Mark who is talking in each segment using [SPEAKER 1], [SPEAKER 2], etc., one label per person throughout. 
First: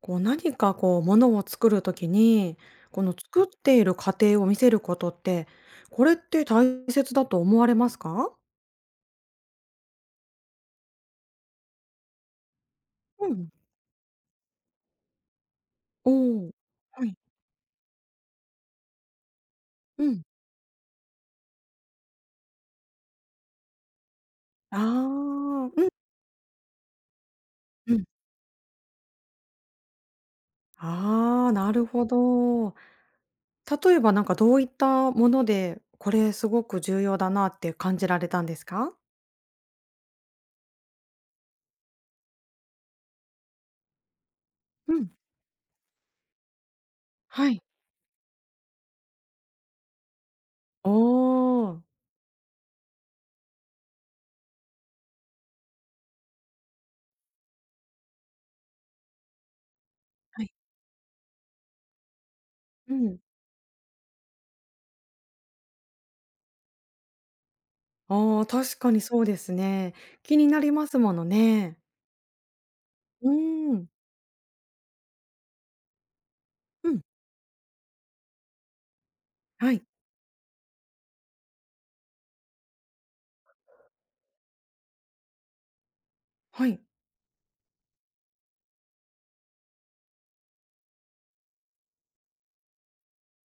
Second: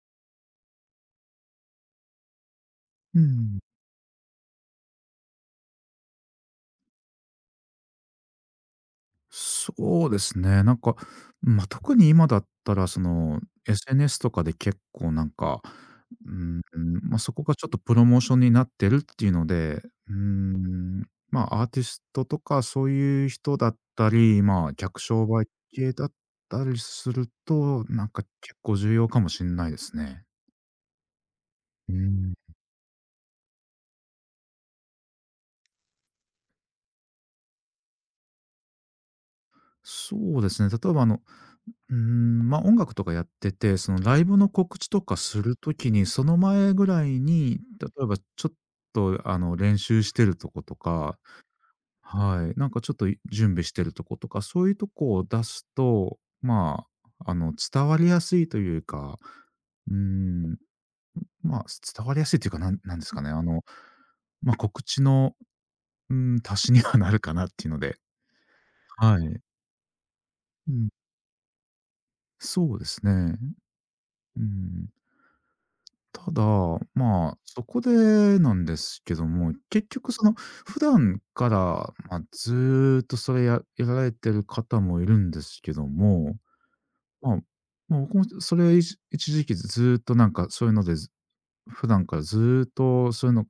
[SPEAKER 1] こう何かこうものを作るときに、この
[SPEAKER 2] う
[SPEAKER 1] 作っ
[SPEAKER 2] ん、
[SPEAKER 1] ている過程を見せることって、これって大切だと思われますか？
[SPEAKER 2] そうですね。特に今だったら、
[SPEAKER 1] うん。
[SPEAKER 2] SNS とかで結構なんか、
[SPEAKER 1] お
[SPEAKER 2] う
[SPEAKER 1] お、
[SPEAKER 2] ん、
[SPEAKER 1] は
[SPEAKER 2] ま
[SPEAKER 1] い。
[SPEAKER 2] あ、そこがちょっとプロモーションになってるっていうので、
[SPEAKER 1] う
[SPEAKER 2] う
[SPEAKER 1] ん。
[SPEAKER 2] ん、まあ、アーティストとかそういう人だったり、まあ、
[SPEAKER 1] ああ、
[SPEAKER 2] 客商売
[SPEAKER 1] うん
[SPEAKER 2] 系だったりすると、
[SPEAKER 1] う
[SPEAKER 2] な
[SPEAKER 1] ん。
[SPEAKER 2] んか結構重要かもしれないですね。
[SPEAKER 1] ああ、なる
[SPEAKER 2] う
[SPEAKER 1] ほ
[SPEAKER 2] ん。
[SPEAKER 1] ど。例えばなんかどういったもので、これすごく重要だなって感じられたんですか？
[SPEAKER 2] そうですね、例えばあのうーん、ま、音楽とかやってて、そのライブの告知
[SPEAKER 1] う
[SPEAKER 2] と
[SPEAKER 1] ん、
[SPEAKER 2] かするときに、その前ぐらい
[SPEAKER 1] は
[SPEAKER 2] に、
[SPEAKER 1] い。
[SPEAKER 2] 例えばちょっとあの、練習してるとこと
[SPEAKER 1] お
[SPEAKER 2] か、
[SPEAKER 1] お。
[SPEAKER 2] はい、なんかちょっと準備してるとことか、そういうとこを出すと、伝わりやすいというか、うー
[SPEAKER 1] はい。
[SPEAKER 2] ん、まあ、伝わりやすいというか、なん
[SPEAKER 1] う
[SPEAKER 2] なんです
[SPEAKER 1] ん。
[SPEAKER 2] かね、あの、まあ、告知の、うん、足しにはなるかなっていうので、
[SPEAKER 1] ああ、確かに
[SPEAKER 2] は
[SPEAKER 1] そうで
[SPEAKER 2] い。
[SPEAKER 1] すね。気にな
[SPEAKER 2] う
[SPEAKER 1] りま
[SPEAKER 2] ん、
[SPEAKER 1] すものね。
[SPEAKER 2] そうです
[SPEAKER 1] う
[SPEAKER 2] ね。
[SPEAKER 1] ーん。
[SPEAKER 2] うん。ただ、
[SPEAKER 1] うん、
[SPEAKER 2] まあ、そこでなんですけども、
[SPEAKER 1] はい。
[SPEAKER 2] 結局その、普段から、まあ、ずっとそれやられてる方もいるんですけども、
[SPEAKER 1] はい。
[SPEAKER 2] まあ、まあ、僕もそれ一一時期ずっとなんかそういうので、ず普段からずっとそういうの、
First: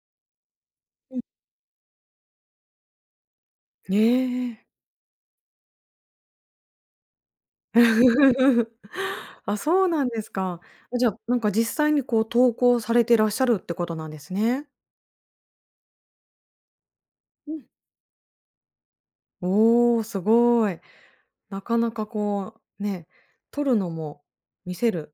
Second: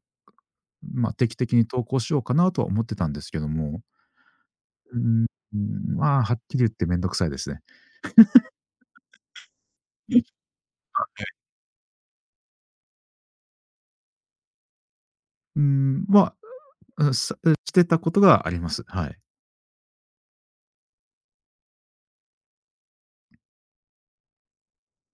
[SPEAKER 2] まあ、
[SPEAKER 1] うん。
[SPEAKER 2] 定期的に投稿しようかなとは思ってたんですけども、
[SPEAKER 1] ええ。
[SPEAKER 2] うーん、まあ、はっきり言ってめんどくさいですね。
[SPEAKER 1] あ、そうなんですか。じゃあ、なんか実際にこう投稿されてらっしゃるってことなんですね。
[SPEAKER 2] うーん、まあ、うんさ
[SPEAKER 1] うん。
[SPEAKER 2] してたことがあります。はい。
[SPEAKER 1] おお、すごい。なかなかこう、ね、撮るのも見せる、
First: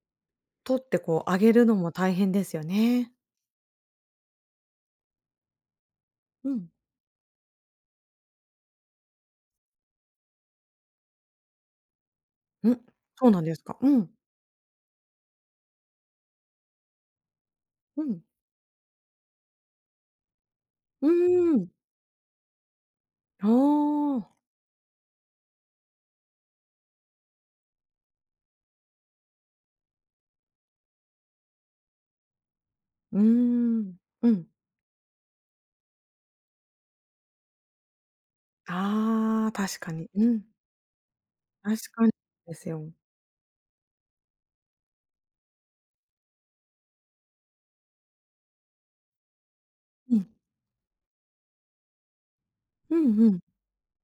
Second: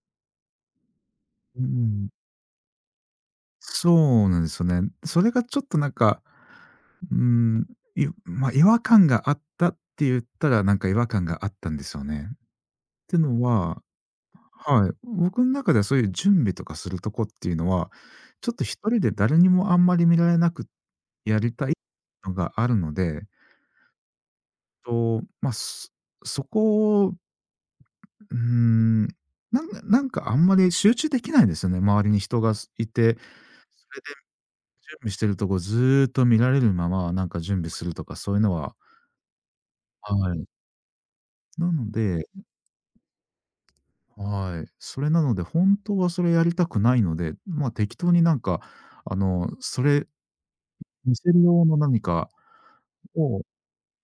[SPEAKER 1] 撮ってこう上げ
[SPEAKER 2] う
[SPEAKER 1] るのも
[SPEAKER 2] ん。
[SPEAKER 1] 大変ですよね。
[SPEAKER 2] そうなんですよね。それがちょっとなんか、
[SPEAKER 1] うん。
[SPEAKER 2] うーん、まあ、違和感があったって言ったら、なんか違和感があったんですよね。っ
[SPEAKER 1] うん、
[SPEAKER 2] て
[SPEAKER 1] そうな
[SPEAKER 2] の
[SPEAKER 1] んですか。
[SPEAKER 2] は
[SPEAKER 1] うん。
[SPEAKER 2] はい、僕の中ではそういう準備とかするとこっていうのは、
[SPEAKER 1] うん。
[SPEAKER 2] ちょっと一人で誰にもあんまり見られなく
[SPEAKER 1] う
[SPEAKER 2] やり
[SPEAKER 1] ー
[SPEAKER 2] た
[SPEAKER 1] ん。
[SPEAKER 2] いのがあるので、
[SPEAKER 1] あ
[SPEAKER 2] と、まあ、そこを、うーん、なんなんかあんまり集中できないんですよね、周りに人がいて、それ
[SPEAKER 1] う
[SPEAKER 2] で
[SPEAKER 1] ーん。うん。
[SPEAKER 2] 準備してるとこずーっと見られるまま、なんか準備するとかそういうのは
[SPEAKER 1] ああ、確かに。
[SPEAKER 2] は
[SPEAKER 1] うん、
[SPEAKER 2] い。な
[SPEAKER 1] 確
[SPEAKER 2] の
[SPEAKER 1] かに
[SPEAKER 2] で
[SPEAKER 1] ですよ。
[SPEAKER 2] はい。それなので、本当はそれやりたくないので、ま、適当になんか、それ
[SPEAKER 1] うん。
[SPEAKER 2] 見せる用の何か
[SPEAKER 1] うんうん
[SPEAKER 2] を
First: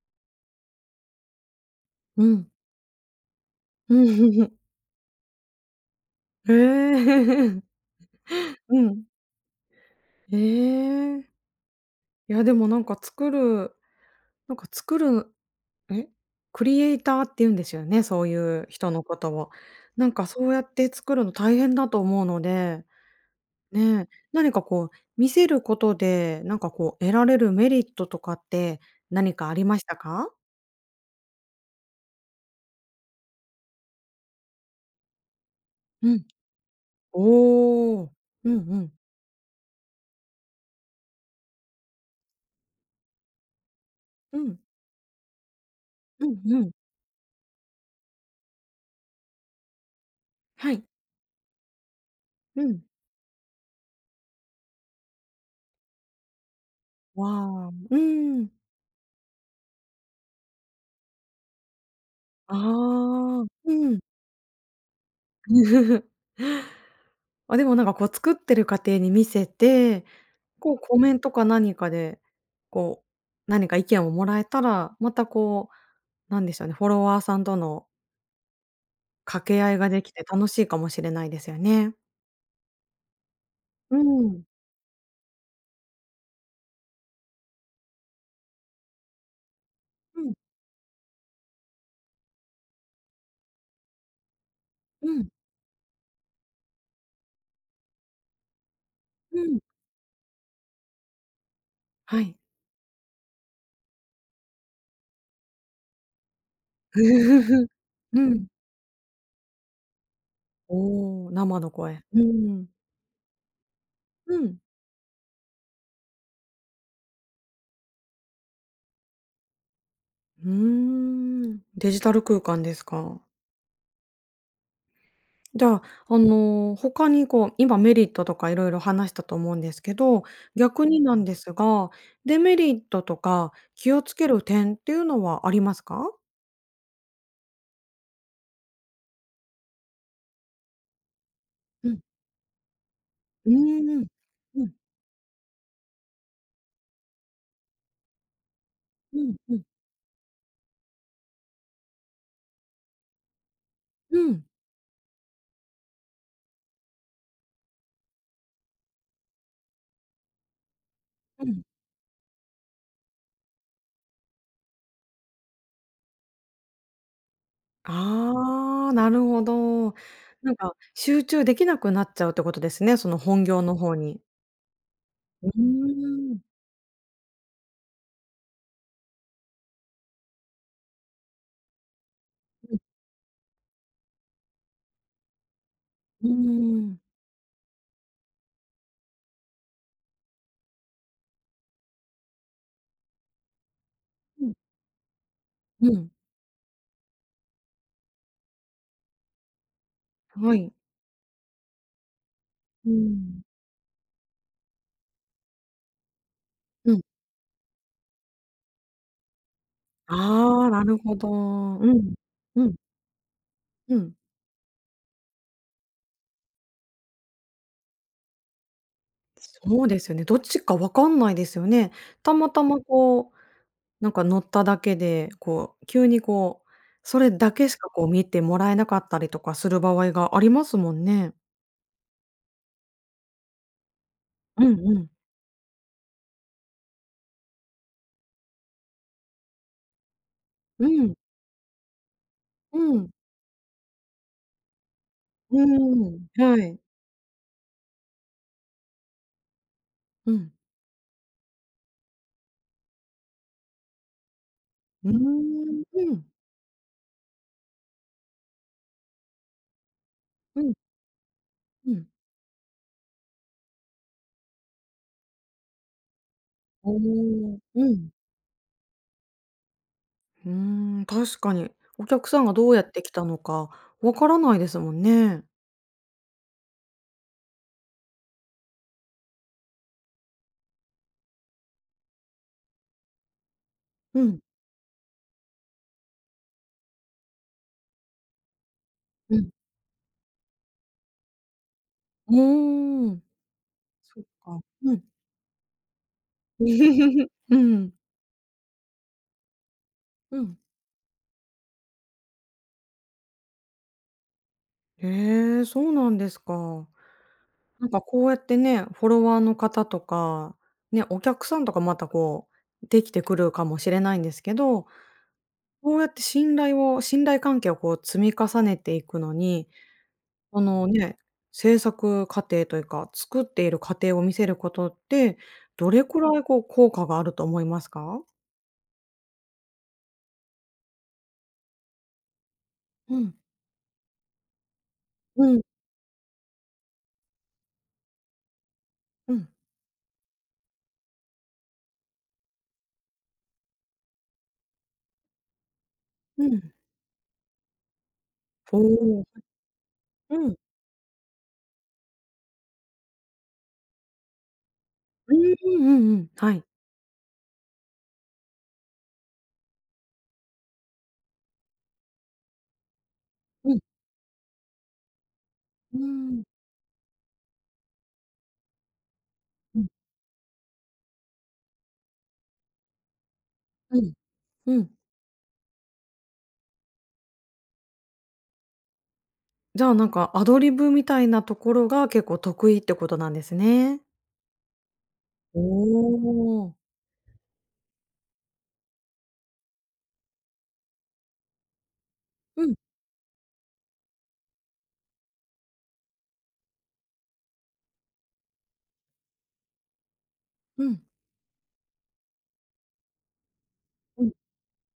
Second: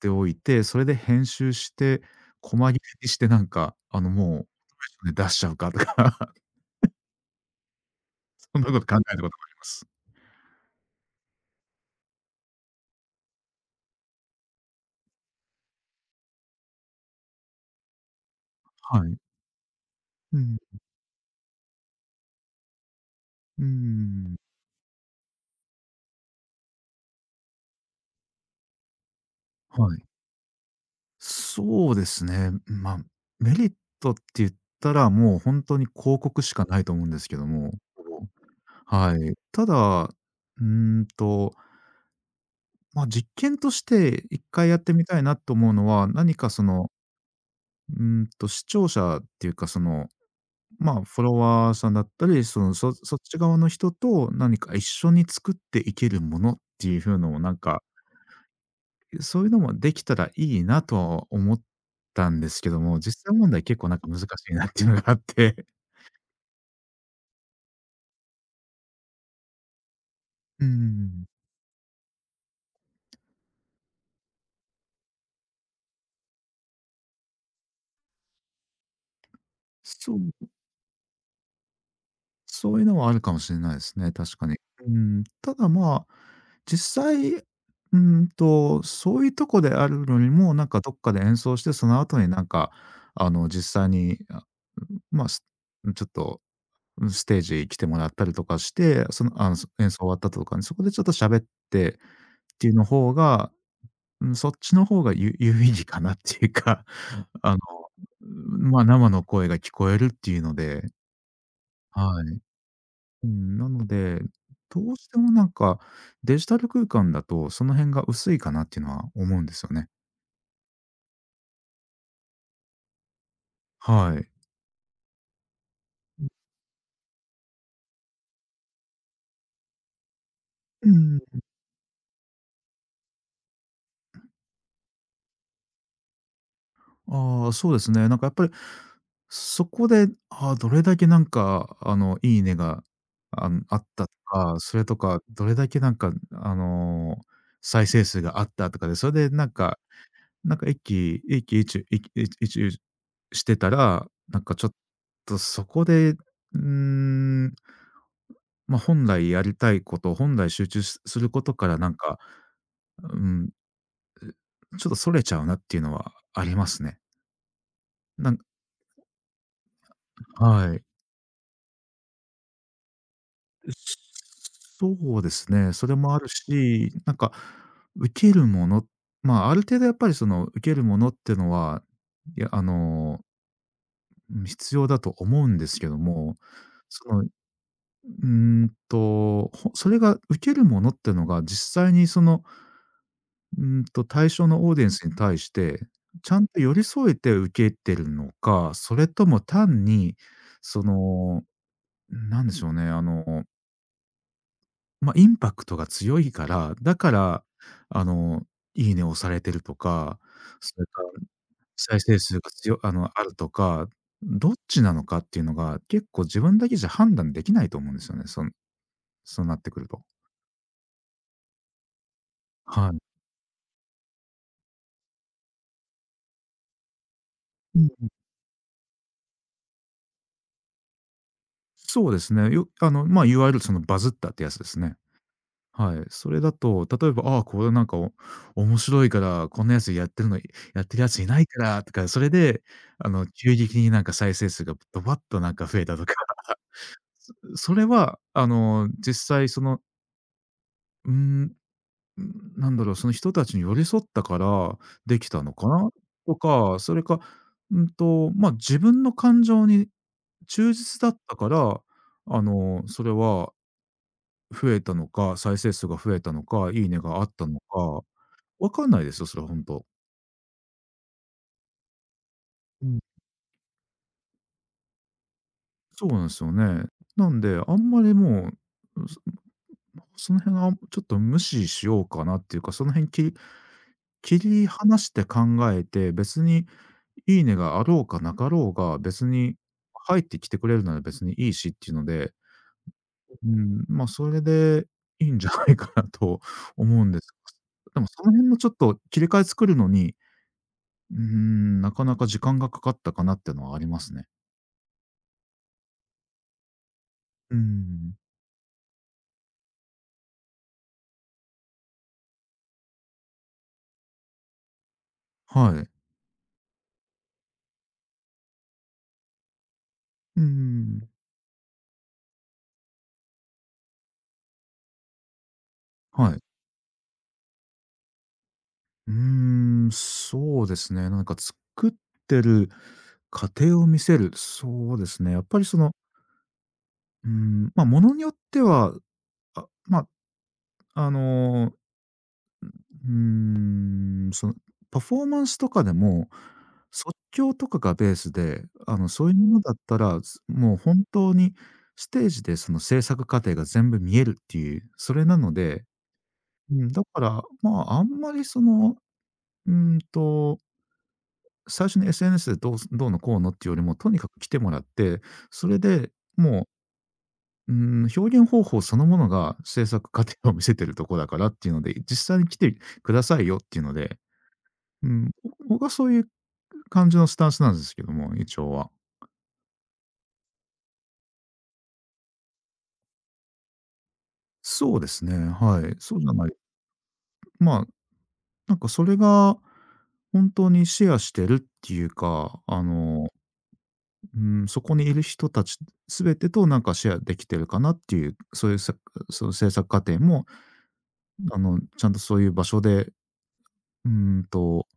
[SPEAKER 2] ておいて、それで編集して、
[SPEAKER 1] うん。
[SPEAKER 2] 細切れにしてなんか、
[SPEAKER 1] へ
[SPEAKER 2] あの、もう で出しちゃうかとか、
[SPEAKER 1] え。
[SPEAKER 2] そんなこと
[SPEAKER 1] う
[SPEAKER 2] 考
[SPEAKER 1] ん。
[SPEAKER 2] えたこともあります。
[SPEAKER 1] ええ。いや、でもなんか作るなんか作るえ、クリエイターって言うんですよね、そういう人
[SPEAKER 2] は
[SPEAKER 1] の
[SPEAKER 2] い。
[SPEAKER 1] ことを。なんか
[SPEAKER 2] う
[SPEAKER 1] そう
[SPEAKER 2] ん。
[SPEAKER 1] やって作るの大変だと思うので、
[SPEAKER 2] うー
[SPEAKER 1] ねえ、
[SPEAKER 2] ん。
[SPEAKER 1] 何かこう見せることで、なんかこう得られるメリットとかって何かありま
[SPEAKER 2] は
[SPEAKER 1] した
[SPEAKER 2] い。
[SPEAKER 1] か？
[SPEAKER 2] そうですね。まあ、メリットって言ったら、もう本当に
[SPEAKER 1] う
[SPEAKER 2] 広
[SPEAKER 1] ん。
[SPEAKER 2] 告しかないと思うんですけども。
[SPEAKER 1] おお。うんうん。
[SPEAKER 2] はい。ただ、うーんと、まあ、実験として
[SPEAKER 1] う
[SPEAKER 2] 一
[SPEAKER 1] ん。
[SPEAKER 2] 回やってみたいなと思うのは、
[SPEAKER 1] う
[SPEAKER 2] 何
[SPEAKER 1] ん
[SPEAKER 2] か
[SPEAKER 1] う
[SPEAKER 2] そ
[SPEAKER 1] ん。
[SPEAKER 2] の、うーんと、視聴者っていうか、その、
[SPEAKER 1] はい。
[SPEAKER 2] まあ、フォロワーさんだったり、そ
[SPEAKER 1] う
[SPEAKER 2] の、
[SPEAKER 1] ん。
[SPEAKER 2] そそっち側の人と何か一緒に作っていけるものっていう風のをなん
[SPEAKER 1] わあ。う
[SPEAKER 2] か
[SPEAKER 1] ーん。
[SPEAKER 2] そういうのもできたらいいなとは思ったんで
[SPEAKER 1] あ
[SPEAKER 2] すけども、実際
[SPEAKER 1] あ、
[SPEAKER 2] 問題
[SPEAKER 1] う
[SPEAKER 2] 結構なん
[SPEAKER 1] ん。
[SPEAKER 2] か難しいなっていうのがあって。
[SPEAKER 1] あ、でもなんかこう作ってる過程に見せて、
[SPEAKER 2] う
[SPEAKER 1] こうコメン
[SPEAKER 2] ん。
[SPEAKER 1] トか何かで、こう、何か意見をもらえたら、またこう、なんでしょうね、フォロワーさんとの掛け合いができ
[SPEAKER 2] そう、
[SPEAKER 1] て楽しいかもしれないですよね。
[SPEAKER 2] そういうのはあるかもしれないで
[SPEAKER 1] う
[SPEAKER 2] すね、確
[SPEAKER 1] ん。
[SPEAKER 2] かに。うん、ただ、まあ、実際、うんと、そういうとこであるの
[SPEAKER 1] う
[SPEAKER 2] に
[SPEAKER 1] ん、
[SPEAKER 2] も、なんかどっかで演奏して、その後になんか、あの、実際に、あ、
[SPEAKER 1] う
[SPEAKER 2] まあ、
[SPEAKER 1] ん、
[SPEAKER 2] ちょっと、うん、ステージ来てもらったりとかして、その、
[SPEAKER 1] う
[SPEAKER 2] あの、
[SPEAKER 1] ん。
[SPEAKER 2] 演奏終わった後とかに、そこでちょっと喋って
[SPEAKER 1] は
[SPEAKER 2] っ
[SPEAKER 1] い。
[SPEAKER 2] ていうの方がうん、そっちの方が有意義かなっていうか、あの、
[SPEAKER 1] うん。
[SPEAKER 2] まあ、生の声が聞こえるっていうので、
[SPEAKER 1] おお、生の声。う
[SPEAKER 2] はい。
[SPEAKER 1] ん。
[SPEAKER 2] うん、なので、
[SPEAKER 1] うん。
[SPEAKER 2] どうしてもなんか、デジタル空間だとその辺が薄いかなっていうのは思うんですよね。
[SPEAKER 1] うーん、デジタル空間ですか？
[SPEAKER 2] はい。
[SPEAKER 1] じゃあ、他にこう、今メリットとかいろいろ話したと思うんですけど、逆
[SPEAKER 2] う
[SPEAKER 1] にな
[SPEAKER 2] ん、
[SPEAKER 1] んですが、デメリットとか気をつける点っていうのはありますか？
[SPEAKER 2] ああ、そうですね。なんかやっぱり、そこで、ああ、どれだけなんか、
[SPEAKER 1] う
[SPEAKER 2] あ
[SPEAKER 1] ん。
[SPEAKER 2] の、いいねが、
[SPEAKER 1] う
[SPEAKER 2] あっ
[SPEAKER 1] ー
[SPEAKER 2] た
[SPEAKER 1] ん。
[SPEAKER 2] とか、
[SPEAKER 1] うん。
[SPEAKER 2] それとか、どれだけなんか、あの、再生数があったとかで、そ
[SPEAKER 1] う
[SPEAKER 2] れ
[SPEAKER 1] ん
[SPEAKER 2] でなん
[SPEAKER 1] うん。
[SPEAKER 2] かなんか駅駅一ちいきしてたら、
[SPEAKER 1] う
[SPEAKER 2] なん
[SPEAKER 1] ん、
[SPEAKER 2] かちょっとそこで、うーん、ま、本来やりたいこと、本来集中するこ
[SPEAKER 1] う
[SPEAKER 2] と
[SPEAKER 1] ん。
[SPEAKER 2] からなんか、うん、ちょっとそれちゃうなっていうのはありますね。なん
[SPEAKER 1] ああ、なるほど。なん
[SPEAKER 2] は
[SPEAKER 1] か
[SPEAKER 2] い。
[SPEAKER 1] 集中できなくなっちゃうってことですね、その本業の方に。
[SPEAKER 2] そうで
[SPEAKER 1] う
[SPEAKER 2] すね、それもある
[SPEAKER 1] ーん、
[SPEAKER 2] し、なんか受けるもの、まあ、ある程度やっぱりその受けるものっていうのは、いや、あの、必要だと思うんですけど
[SPEAKER 1] うー
[SPEAKER 2] も、
[SPEAKER 1] ん。
[SPEAKER 2] そのうーんと、それが受けるものってのが、実際にその、うーんと、対
[SPEAKER 1] う
[SPEAKER 2] 象
[SPEAKER 1] ん。
[SPEAKER 2] のオーディエンスに対して、
[SPEAKER 1] うん、
[SPEAKER 2] ちゃんと寄り添えて受けてるのか、それとも単に、
[SPEAKER 1] はい。
[SPEAKER 2] その、なんでしょうね、
[SPEAKER 1] う
[SPEAKER 2] あ
[SPEAKER 1] ん。
[SPEAKER 2] の、ま、インパクトが強いから、
[SPEAKER 1] う
[SPEAKER 2] だ
[SPEAKER 1] ん。
[SPEAKER 2] から、あの、いいねを押されてるとか、
[SPEAKER 1] ああ、
[SPEAKER 2] そ
[SPEAKER 1] な
[SPEAKER 2] れ
[SPEAKER 1] る
[SPEAKER 2] から
[SPEAKER 1] ほど。う
[SPEAKER 2] 再
[SPEAKER 1] ん。
[SPEAKER 2] 生数が
[SPEAKER 1] う
[SPEAKER 2] つ
[SPEAKER 1] ん、
[SPEAKER 2] よあの、あるとか、
[SPEAKER 1] うん。
[SPEAKER 2] どっちなのかっていうのが、結構自分だけじゃ判断できないと思うんですよね、そうなってく
[SPEAKER 1] そ
[SPEAKER 2] る
[SPEAKER 1] うで
[SPEAKER 2] と。
[SPEAKER 1] すよね。どっちか分かんないですよね。たまたま
[SPEAKER 2] はい。
[SPEAKER 1] こう、なんか乗っただけで、こう、急にこう、それだけしかこう見てもらえなかったりとかする場合がありますもんね。
[SPEAKER 2] そうですね。よあの、まあ、いわゆるそのバズったってやつ
[SPEAKER 1] う
[SPEAKER 2] です
[SPEAKER 1] ん
[SPEAKER 2] ね。
[SPEAKER 1] うん。
[SPEAKER 2] はい。それだと、例えば、ああ、これなんか面白いから、こんなやつやってるのやっ
[SPEAKER 1] う
[SPEAKER 2] てるや
[SPEAKER 1] ん。
[SPEAKER 2] ついないからとか、それで、
[SPEAKER 1] う
[SPEAKER 2] あ
[SPEAKER 1] ん。
[SPEAKER 2] の、急激になんか再生数がドバッとな
[SPEAKER 1] う
[SPEAKER 2] んか増えたとか、
[SPEAKER 1] ーん。はい。
[SPEAKER 2] それは、あの、実際その、
[SPEAKER 1] うん。
[SPEAKER 2] うーん、なんだろう、その人たちに寄り添ったから
[SPEAKER 1] うー
[SPEAKER 2] できたのか
[SPEAKER 1] ん。
[SPEAKER 2] な
[SPEAKER 1] うん。
[SPEAKER 2] とか、それか、うんと、まあ、自分の感情に
[SPEAKER 1] う
[SPEAKER 2] 忠
[SPEAKER 1] ん。
[SPEAKER 2] 実だったから、
[SPEAKER 1] うん。
[SPEAKER 2] あの、それは増えたのか、再生数が増えたのか、いい
[SPEAKER 1] お
[SPEAKER 2] ねがあったの
[SPEAKER 1] お。う
[SPEAKER 2] か、
[SPEAKER 1] ん。
[SPEAKER 2] わかんないですよ、それは本当
[SPEAKER 1] うーん、確かに。お客さんがどうや
[SPEAKER 2] う
[SPEAKER 1] っ
[SPEAKER 2] ん。
[SPEAKER 1] て来たのか分からないですもんね。
[SPEAKER 2] そうなんですよね。なんで、あんまりもう、その辺はちょっと無視しようかなっていうか、その辺
[SPEAKER 1] う
[SPEAKER 2] 切
[SPEAKER 1] ん。
[SPEAKER 2] り離して考えて、別にいいねがあろうかなかろうが、別
[SPEAKER 1] うん。
[SPEAKER 2] に入ってきてくれるなら別にいいしっていうので、
[SPEAKER 1] うーん。
[SPEAKER 2] うん、まあ、
[SPEAKER 1] そっ
[SPEAKER 2] それ
[SPEAKER 1] か。
[SPEAKER 2] で
[SPEAKER 1] うん。
[SPEAKER 2] いいんじゃないかなと思うんです。
[SPEAKER 1] うん。
[SPEAKER 2] でもその辺のちょっと切り替え作るのに
[SPEAKER 1] うん。
[SPEAKER 2] うーん、なかなか時間がかかったかなっていうのはありますね。
[SPEAKER 1] へえ、そうなんですか。
[SPEAKER 2] うー
[SPEAKER 1] なんか
[SPEAKER 2] ん。
[SPEAKER 1] こうやってね、フォロワーの方とか、ね、お客さんとかまたこう、できてくるかもしれないんですけど、
[SPEAKER 2] はい。
[SPEAKER 1] こうやって信頼関係をこう積み重ねていくのに、
[SPEAKER 2] うー
[SPEAKER 1] その
[SPEAKER 2] ん。
[SPEAKER 1] ね、制作過程というか、作っている過程を見せることって、どれくら
[SPEAKER 2] はい。
[SPEAKER 1] いこう効果があると思いますか？
[SPEAKER 2] うーん、そうですね。なんか作ってる
[SPEAKER 1] うん。
[SPEAKER 2] 過程を見せる、そうですね。やっ
[SPEAKER 1] う
[SPEAKER 2] ぱ
[SPEAKER 1] ん。
[SPEAKER 2] りその、うーん、まあ、ものによっては、
[SPEAKER 1] うん。
[SPEAKER 2] あ、まあ、あのうーそのパフォーマンスとかでも、
[SPEAKER 1] うん。
[SPEAKER 2] 即興とかがベースで、
[SPEAKER 1] お
[SPEAKER 2] あの、
[SPEAKER 1] お。
[SPEAKER 2] そういうものだったら、
[SPEAKER 1] うん。
[SPEAKER 2] もう本当にステージでその制作過程が全部見えるっていう、それ
[SPEAKER 1] う
[SPEAKER 2] なの
[SPEAKER 1] んう
[SPEAKER 2] で、
[SPEAKER 1] んうんうん。はい
[SPEAKER 2] うん、だから、まあ、あんまりその、うーんと、最初に SNS でどうのこうのってい
[SPEAKER 1] う
[SPEAKER 2] うよ
[SPEAKER 1] ん。
[SPEAKER 2] りも、とにかく来てもらって、それ
[SPEAKER 1] う
[SPEAKER 2] で
[SPEAKER 1] ん。
[SPEAKER 2] もう、うーん、表現方法そのものが
[SPEAKER 1] う
[SPEAKER 2] 制
[SPEAKER 1] ん、
[SPEAKER 2] 作過程を見せてるとこだからっていうので、実際に来てくださいよっていうの
[SPEAKER 1] うん、
[SPEAKER 2] で
[SPEAKER 1] うん。
[SPEAKER 2] うん、僕はそういう感じのスタンスなんですけども、一応は。
[SPEAKER 1] じゃあ、なんかアドリブみたいなところが結構得意ってことなんですね。
[SPEAKER 2] そうですね、
[SPEAKER 1] お
[SPEAKER 2] はい。そうじゃない。
[SPEAKER 1] お。
[SPEAKER 2] まあ、なんかそれが本当にシェアしてるっていうか、
[SPEAKER 1] うん、
[SPEAKER 2] うそこにいる人たち全てとなんかシェアできてるかなっていう、そういうさ、その制作過程も、
[SPEAKER 1] うん、
[SPEAKER 2] ちゃんとそういう場所で、う
[SPEAKER 1] うん、
[SPEAKER 2] んと、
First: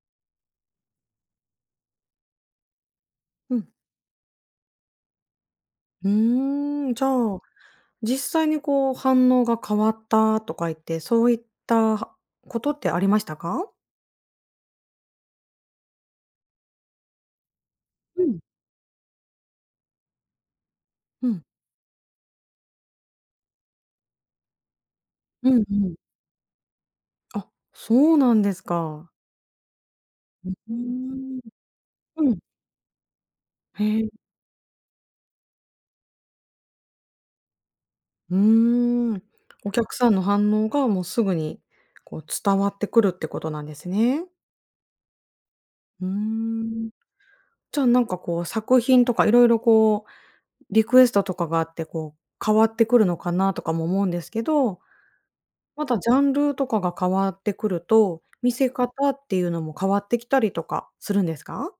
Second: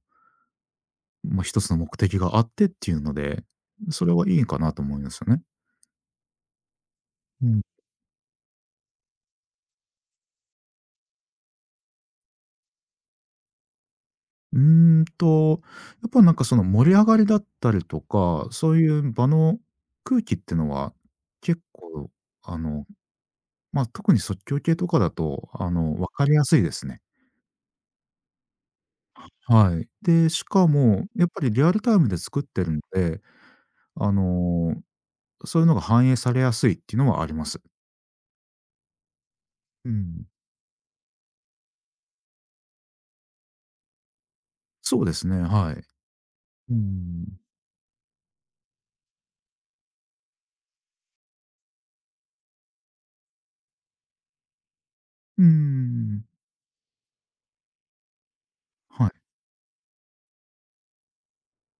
[SPEAKER 2] まあ、一つの目的があってっていうので、
[SPEAKER 1] うん。
[SPEAKER 2] それはいいかなと思いますよね。
[SPEAKER 1] うーん、じゃあ、
[SPEAKER 2] うん
[SPEAKER 1] 実際にこう反応が変わったとか言って、そういったことってありましたか？
[SPEAKER 2] うーんと、やっぱなんかその盛り上がりだったりと
[SPEAKER 1] うん、
[SPEAKER 2] か、そういう場の空気ってのは、
[SPEAKER 1] うん、
[SPEAKER 2] 結構あの、特に即興系とかだと、
[SPEAKER 1] うんうん。
[SPEAKER 2] 分かりやすいですね。
[SPEAKER 1] あ、そうなんですか。
[SPEAKER 2] はい。で、し
[SPEAKER 1] う
[SPEAKER 2] か
[SPEAKER 1] ー
[SPEAKER 2] も、やっ
[SPEAKER 1] ん。
[SPEAKER 2] ぱりリアルタイムで
[SPEAKER 1] うん。
[SPEAKER 2] 作ってるんで、
[SPEAKER 1] へえ。
[SPEAKER 2] あの、そういうのが反映されやすいっていうのはあります。
[SPEAKER 1] うーん。お
[SPEAKER 2] う
[SPEAKER 1] 客さんの
[SPEAKER 2] ん。
[SPEAKER 1] 反応がもうすぐにこう伝わってくるってことなんですね。
[SPEAKER 2] そうですね、はい。
[SPEAKER 1] うー
[SPEAKER 2] う
[SPEAKER 1] ん。
[SPEAKER 2] ん。
[SPEAKER 1] じゃあ、なんかこう、作品とかいろいろこう、リクエストとかがあって、こう、変わってくるのかなとかも思うんですけど、
[SPEAKER 2] うー
[SPEAKER 1] またジャ
[SPEAKER 2] ん。
[SPEAKER 1] ンルとかが変わってくると、見せ方
[SPEAKER 2] はい。
[SPEAKER 1] っていうのも変わってきたりとかするんですか？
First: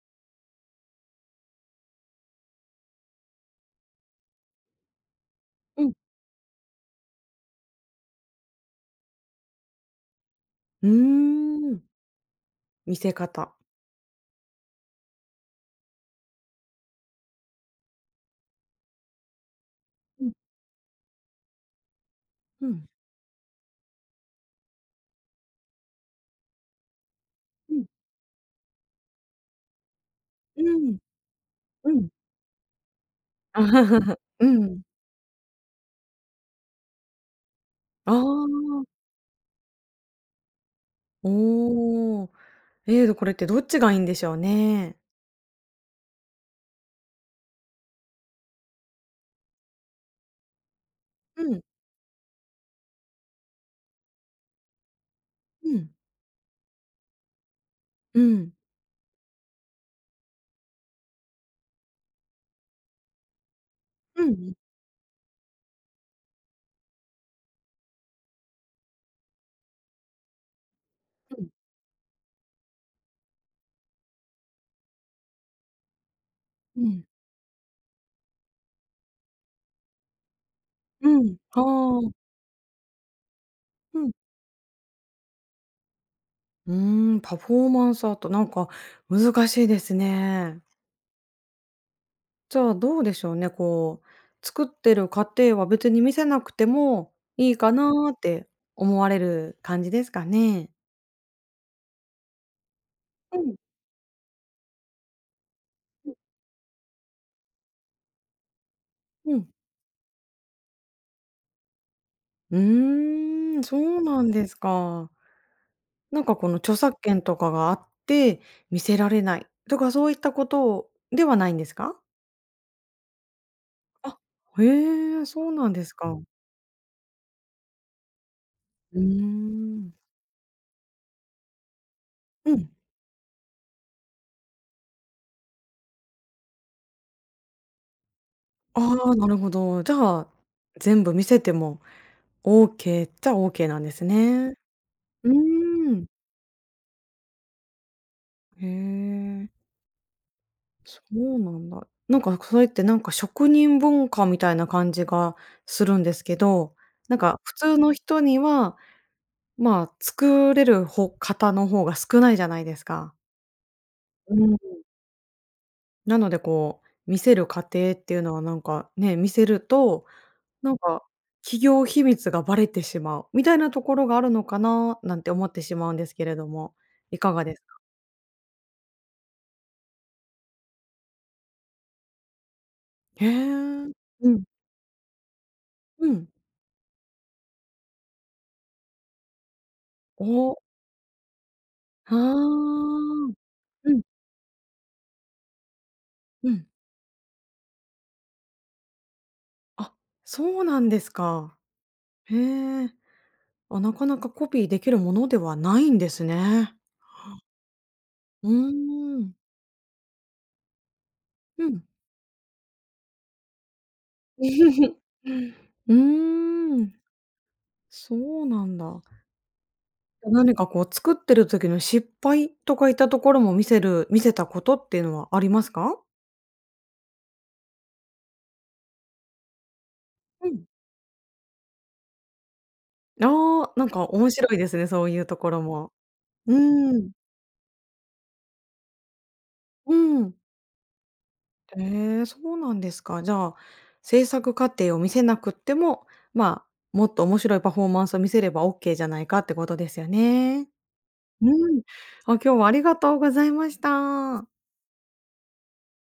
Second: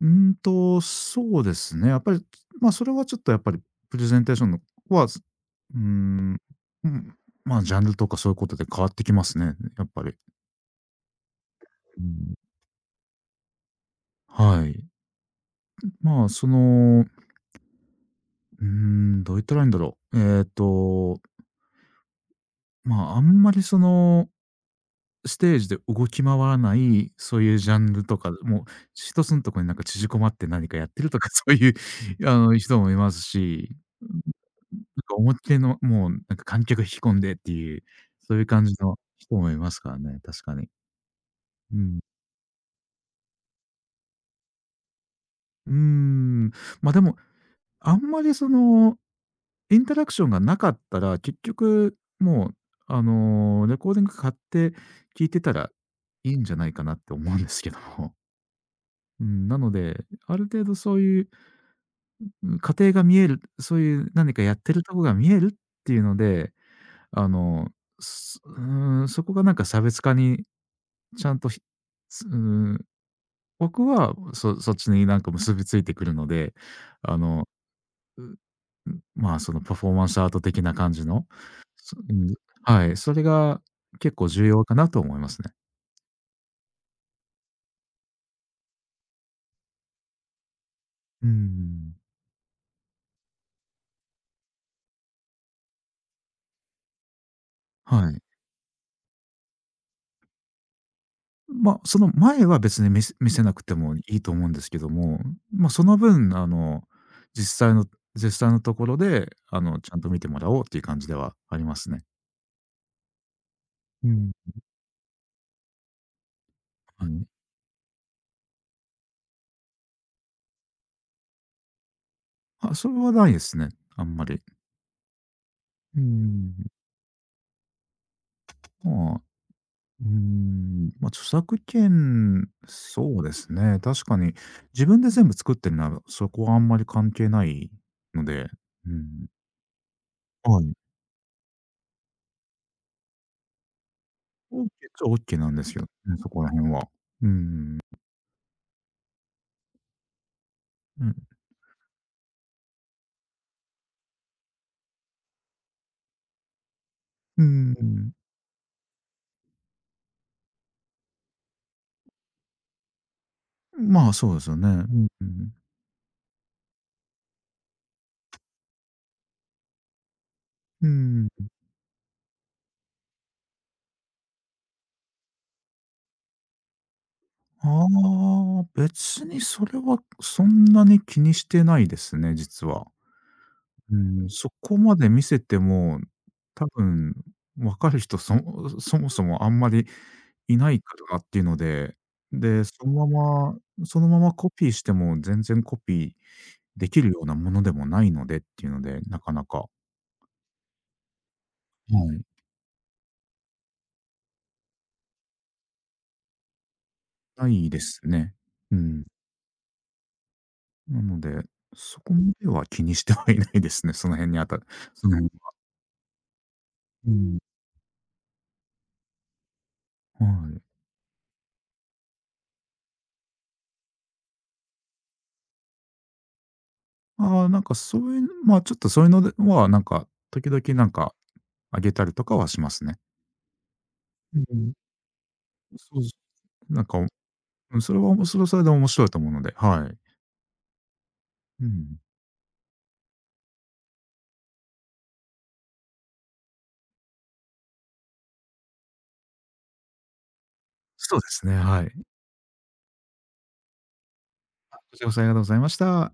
[SPEAKER 2] そうですね。やっぱり、まあ、それはちょっとやっぱりプレゼンテーションのは、うー
[SPEAKER 1] うん。
[SPEAKER 2] ん、うん、まあ、ジャンルとかそういうことで変わってきますね、やっぱり。
[SPEAKER 1] うーん、
[SPEAKER 2] うん、
[SPEAKER 1] 見せ方。
[SPEAKER 2] はい。まあ、その、うーん、どう言ったらいいんだろう。
[SPEAKER 1] うん。うん。
[SPEAKER 2] まあ、あんまりその、ステージで動き回らない、そういうジ
[SPEAKER 1] う
[SPEAKER 2] ャ
[SPEAKER 1] ん。
[SPEAKER 2] ンルとか、もう一つのところになんか縮こまって
[SPEAKER 1] う
[SPEAKER 2] 何かやっ
[SPEAKER 1] ん、
[SPEAKER 2] てるとかそういう、
[SPEAKER 1] うん。
[SPEAKER 2] 人もいますし、
[SPEAKER 1] う
[SPEAKER 2] なん
[SPEAKER 1] ん。
[SPEAKER 2] か思いっきりの、もうなんか観客引き込んでっていう、
[SPEAKER 1] あ
[SPEAKER 2] そういう感じ
[SPEAKER 1] あ、
[SPEAKER 2] の人もいますからね、確かに。うん。
[SPEAKER 1] おお。これってどっちがいいんでしょうね。
[SPEAKER 2] うーん。ま、でも、あんまりその、インタラクションがなかったら、結
[SPEAKER 1] うん、
[SPEAKER 2] 局もう、レコーディング買って聴いてた
[SPEAKER 1] う
[SPEAKER 2] ら
[SPEAKER 1] ん、
[SPEAKER 2] いいんじゃないかなって思うんですけども。
[SPEAKER 1] うん、
[SPEAKER 2] うん、なので、ある程度そういう、うん、過程が見える、そういう
[SPEAKER 1] うん、
[SPEAKER 2] 何
[SPEAKER 1] う
[SPEAKER 2] かや
[SPEAKER 1] ん、
[SPEAKER 2] ってるとこが見えるっていうので、あの、すうーん、そこがなんか差別化にちゃんと、ひすうーん、僕はそっちになんか結びついてくるので、
[SPEAKER 1] うん、
[SPEAKER 2] あの、まあ、そのパフォーマンスアート的な感じ
[SPEAKER 1] う
[SPEAKER 2] の、そ
[SPEAKER 1] ん、あ
[SPEAKER 2] う
[SPEAKER 1] あ、
[SPEAKER 2] ん、はい、それが
[SPEAKER 1] うん。
[SPEAKER 2] 結構重要かなと思いますね。
[SPEAKER 1] うーん、パフォーマンスアート、なんか難しいですね。
[SPEAKER 2] うーん。
[SPEAKER 1] じゃあどうでしょうね、こう、作ってる過程は別に見せなくてもいいか
[SPEAKER 2] は
[SPEAKER 1] なっ
[SPEAKER 2] い。
[SPEAKER 1] て思われる感じですかね？
[SPEAKER 2] ま、その前は別に見せ見
[SPEAKER 1] う
[SPEAKER 2] せな
[SPEAKER 1] ん、
[SPEAKER 2] くてもいいと思うんですけども、ま、その分、実際の実際のところで、
[SPEAKER 1] うん。
[SPEAKER 2] ちゃんと見てもらおうっていう感じではありますね。
[SPEAKER 1] うーん、そう
[SPEAKER 2] う
[SPEAKER 1] なん
[SPEAKER 2] ん。
[SPEAKER 1] ですか。なんかこの著作
[SPEAKER 2] は
[SPEAKER 1] 権
[SPEAKER 2] い。
[SPEAKER 1] とかがあって、見せられないとかそういったことではないんですか？
[SPEAKER 2] あ、それはないですね、あん
[SPEAKER 1] あ、
[SPEAKER 2] まり。
[SPEAKER 1] へえ、そうなんです
[SPEAKER 2] うー
[SPEAKER 1] か。
[SPEAKER 2] ん。
[SPEAKER 1] うー
[SPEAKER 2] まあ
[SPEAKER 1] ん。
[SPEAKER 2] まあ、著作権、
[SPEAKER 1] うん。
[SPEAKER 2] そうですね、確かに自分で全部作ってるなら、そこはあんまり関係ないので、う
[SPEAKER 1] ああ、
[SPEAKER 2] ん。
[SPEAKER 1] なるほど。じゃあ、
[SPEAKER 2] はい。
[SPEAKER 1] 全部見せてもオーケーっちゃオーケーなんですね。
[SPEAKER 2] オーケーっちゃオー
[SPEAKER 1] う
[SPEAKER 2] ケーなんですよ、
[SPEAKER 1] ーん。
[SPEAKER 2] うん、そこら辺は。うん。
[SPEAKER 1] へえ、そ
[SPEAKER 2] うん。
[SPEAKER 1] うなんだ。なんかそれってなんか職人文化みたいな感じがするんですけど、なんか
[SPEAKER 2] う
[SPEAKER 1] 普通の
[SPEAKER 2] ん。
[SPEAKER 1] 人には、まあ、作れる方の方が少ないじゃないですか。
[SPEAKER 2] まあ、そう
[SPEAKER 1] う
[SPEAKER 2] ですよ
[SPEAKER 1] ん。
[SPEAKER 2] ね。うんうん。
[SPEAKER 1] なのでこう、見せる過程っていうのはなんかね、見せるとなんか、企業秘密がバレてしまうみたいなところがあるのかな、なんて思ってしまうんですけれども、いかがですか？
[SPEAKER 2] ああ、別にそれはそんなに気にしてないですね、実は。
[SPEAKER 1] へえ。
[SPEAKER 2] うん、
[SPEAKER 1] うん、
[SPEAKER 2] そこまで見せても、
[SPEAKER 1] うん。
[SPEAKER 2] 多分分かる人そもそもあんまり
[SPEAKER 1] お、
[SPEAKER 2] いないかとかっていうので、
[SPEAKER 1] あ
[SPEAKER 2] で、その
[SPEAKER 1] あ。
[SPEAKER 2] まま
[SPEAKER 1] う
[SPEAKER 2] そ
[SPEAKER 1] ん、
[SPEAKER 2] のままコピーしても全然コピー
[SPEAKER 1] うん。
[SPEAKER 2] できるようなものでもないのでっていうので、なかなか、
[SPEAKER 1] あ、そうなんですか。
[SPEAKER 2] はい、
[SPEAKER 1] へえ。あ、なかなかコピーできるものではないんですね。
[SPEAKER 2] ないですね。
[SPEAKER 1] う
[SPEAKER 2] うん。
[SPEAKER 1] ーん、
[SPEAKER 2] なので、
[SPEAKER 1] うん。
[SPEAKER 2] そこまでは気にしてはいないですね、その辺にあた その
[SPEAKER 1] うーん、
[SPEAKER 2] うん、
[SPEAKER 1] そうなんだ。
[SPEAKER 2] は
[SPEAKER 1] 何
[SPEAKER 2] い。
[SPEAKER 1] かこう作ってる時の失敗とかいったところも見せたことっていうのはありますか？
[SPEAKER 2] ああ、なんかそういう、ま、ちょっとそういうのでは、なんか、時
[SPEAKER 1] う
[SPEAKER 2] 々
[SPEAKER 1] ん。
[SPEAKER 2] なんかあげたりとかはしますね。
[SPEAKER 1] ああ、なんか面
[SPEAKER 2] う
[SPEAKER 1] 白いで
[SPEAKER 2] ん。
[SPEAKER 1] すね、そういうところも。
[SPEAKER 2] そうす
[SPEAKER 1] う
[SPEAKER 2] なん
[SPEAKER 1] ー
[SPEAKER 2] か、
[SPEAKER 1] ん、
[SPEAKER 2] うん、それはそれで面白いと思うので、は
[SPEAKER 1] う
[SPEAKER 2] い。
[SPEAKER 1] ん。
[SPEAKER 2] うん。
[SPEAKER 1] ええ、そうなんですか。じゃあ、制作過程を見せなくっても、まあ、もっと面白いパフォーマンスを見せればオッケーじゃないかってことですよね。
[SPEAKER 2] そうで
[SPEAKER 1] う
[SPEAKER 2] すね、
[SPEAKER 1] ん。
[SPEAKER 2] はい。
[SPEAKER 1] あ、今日はありがとうございました。
[SPEAKER 2] こちらこそありがとうございました。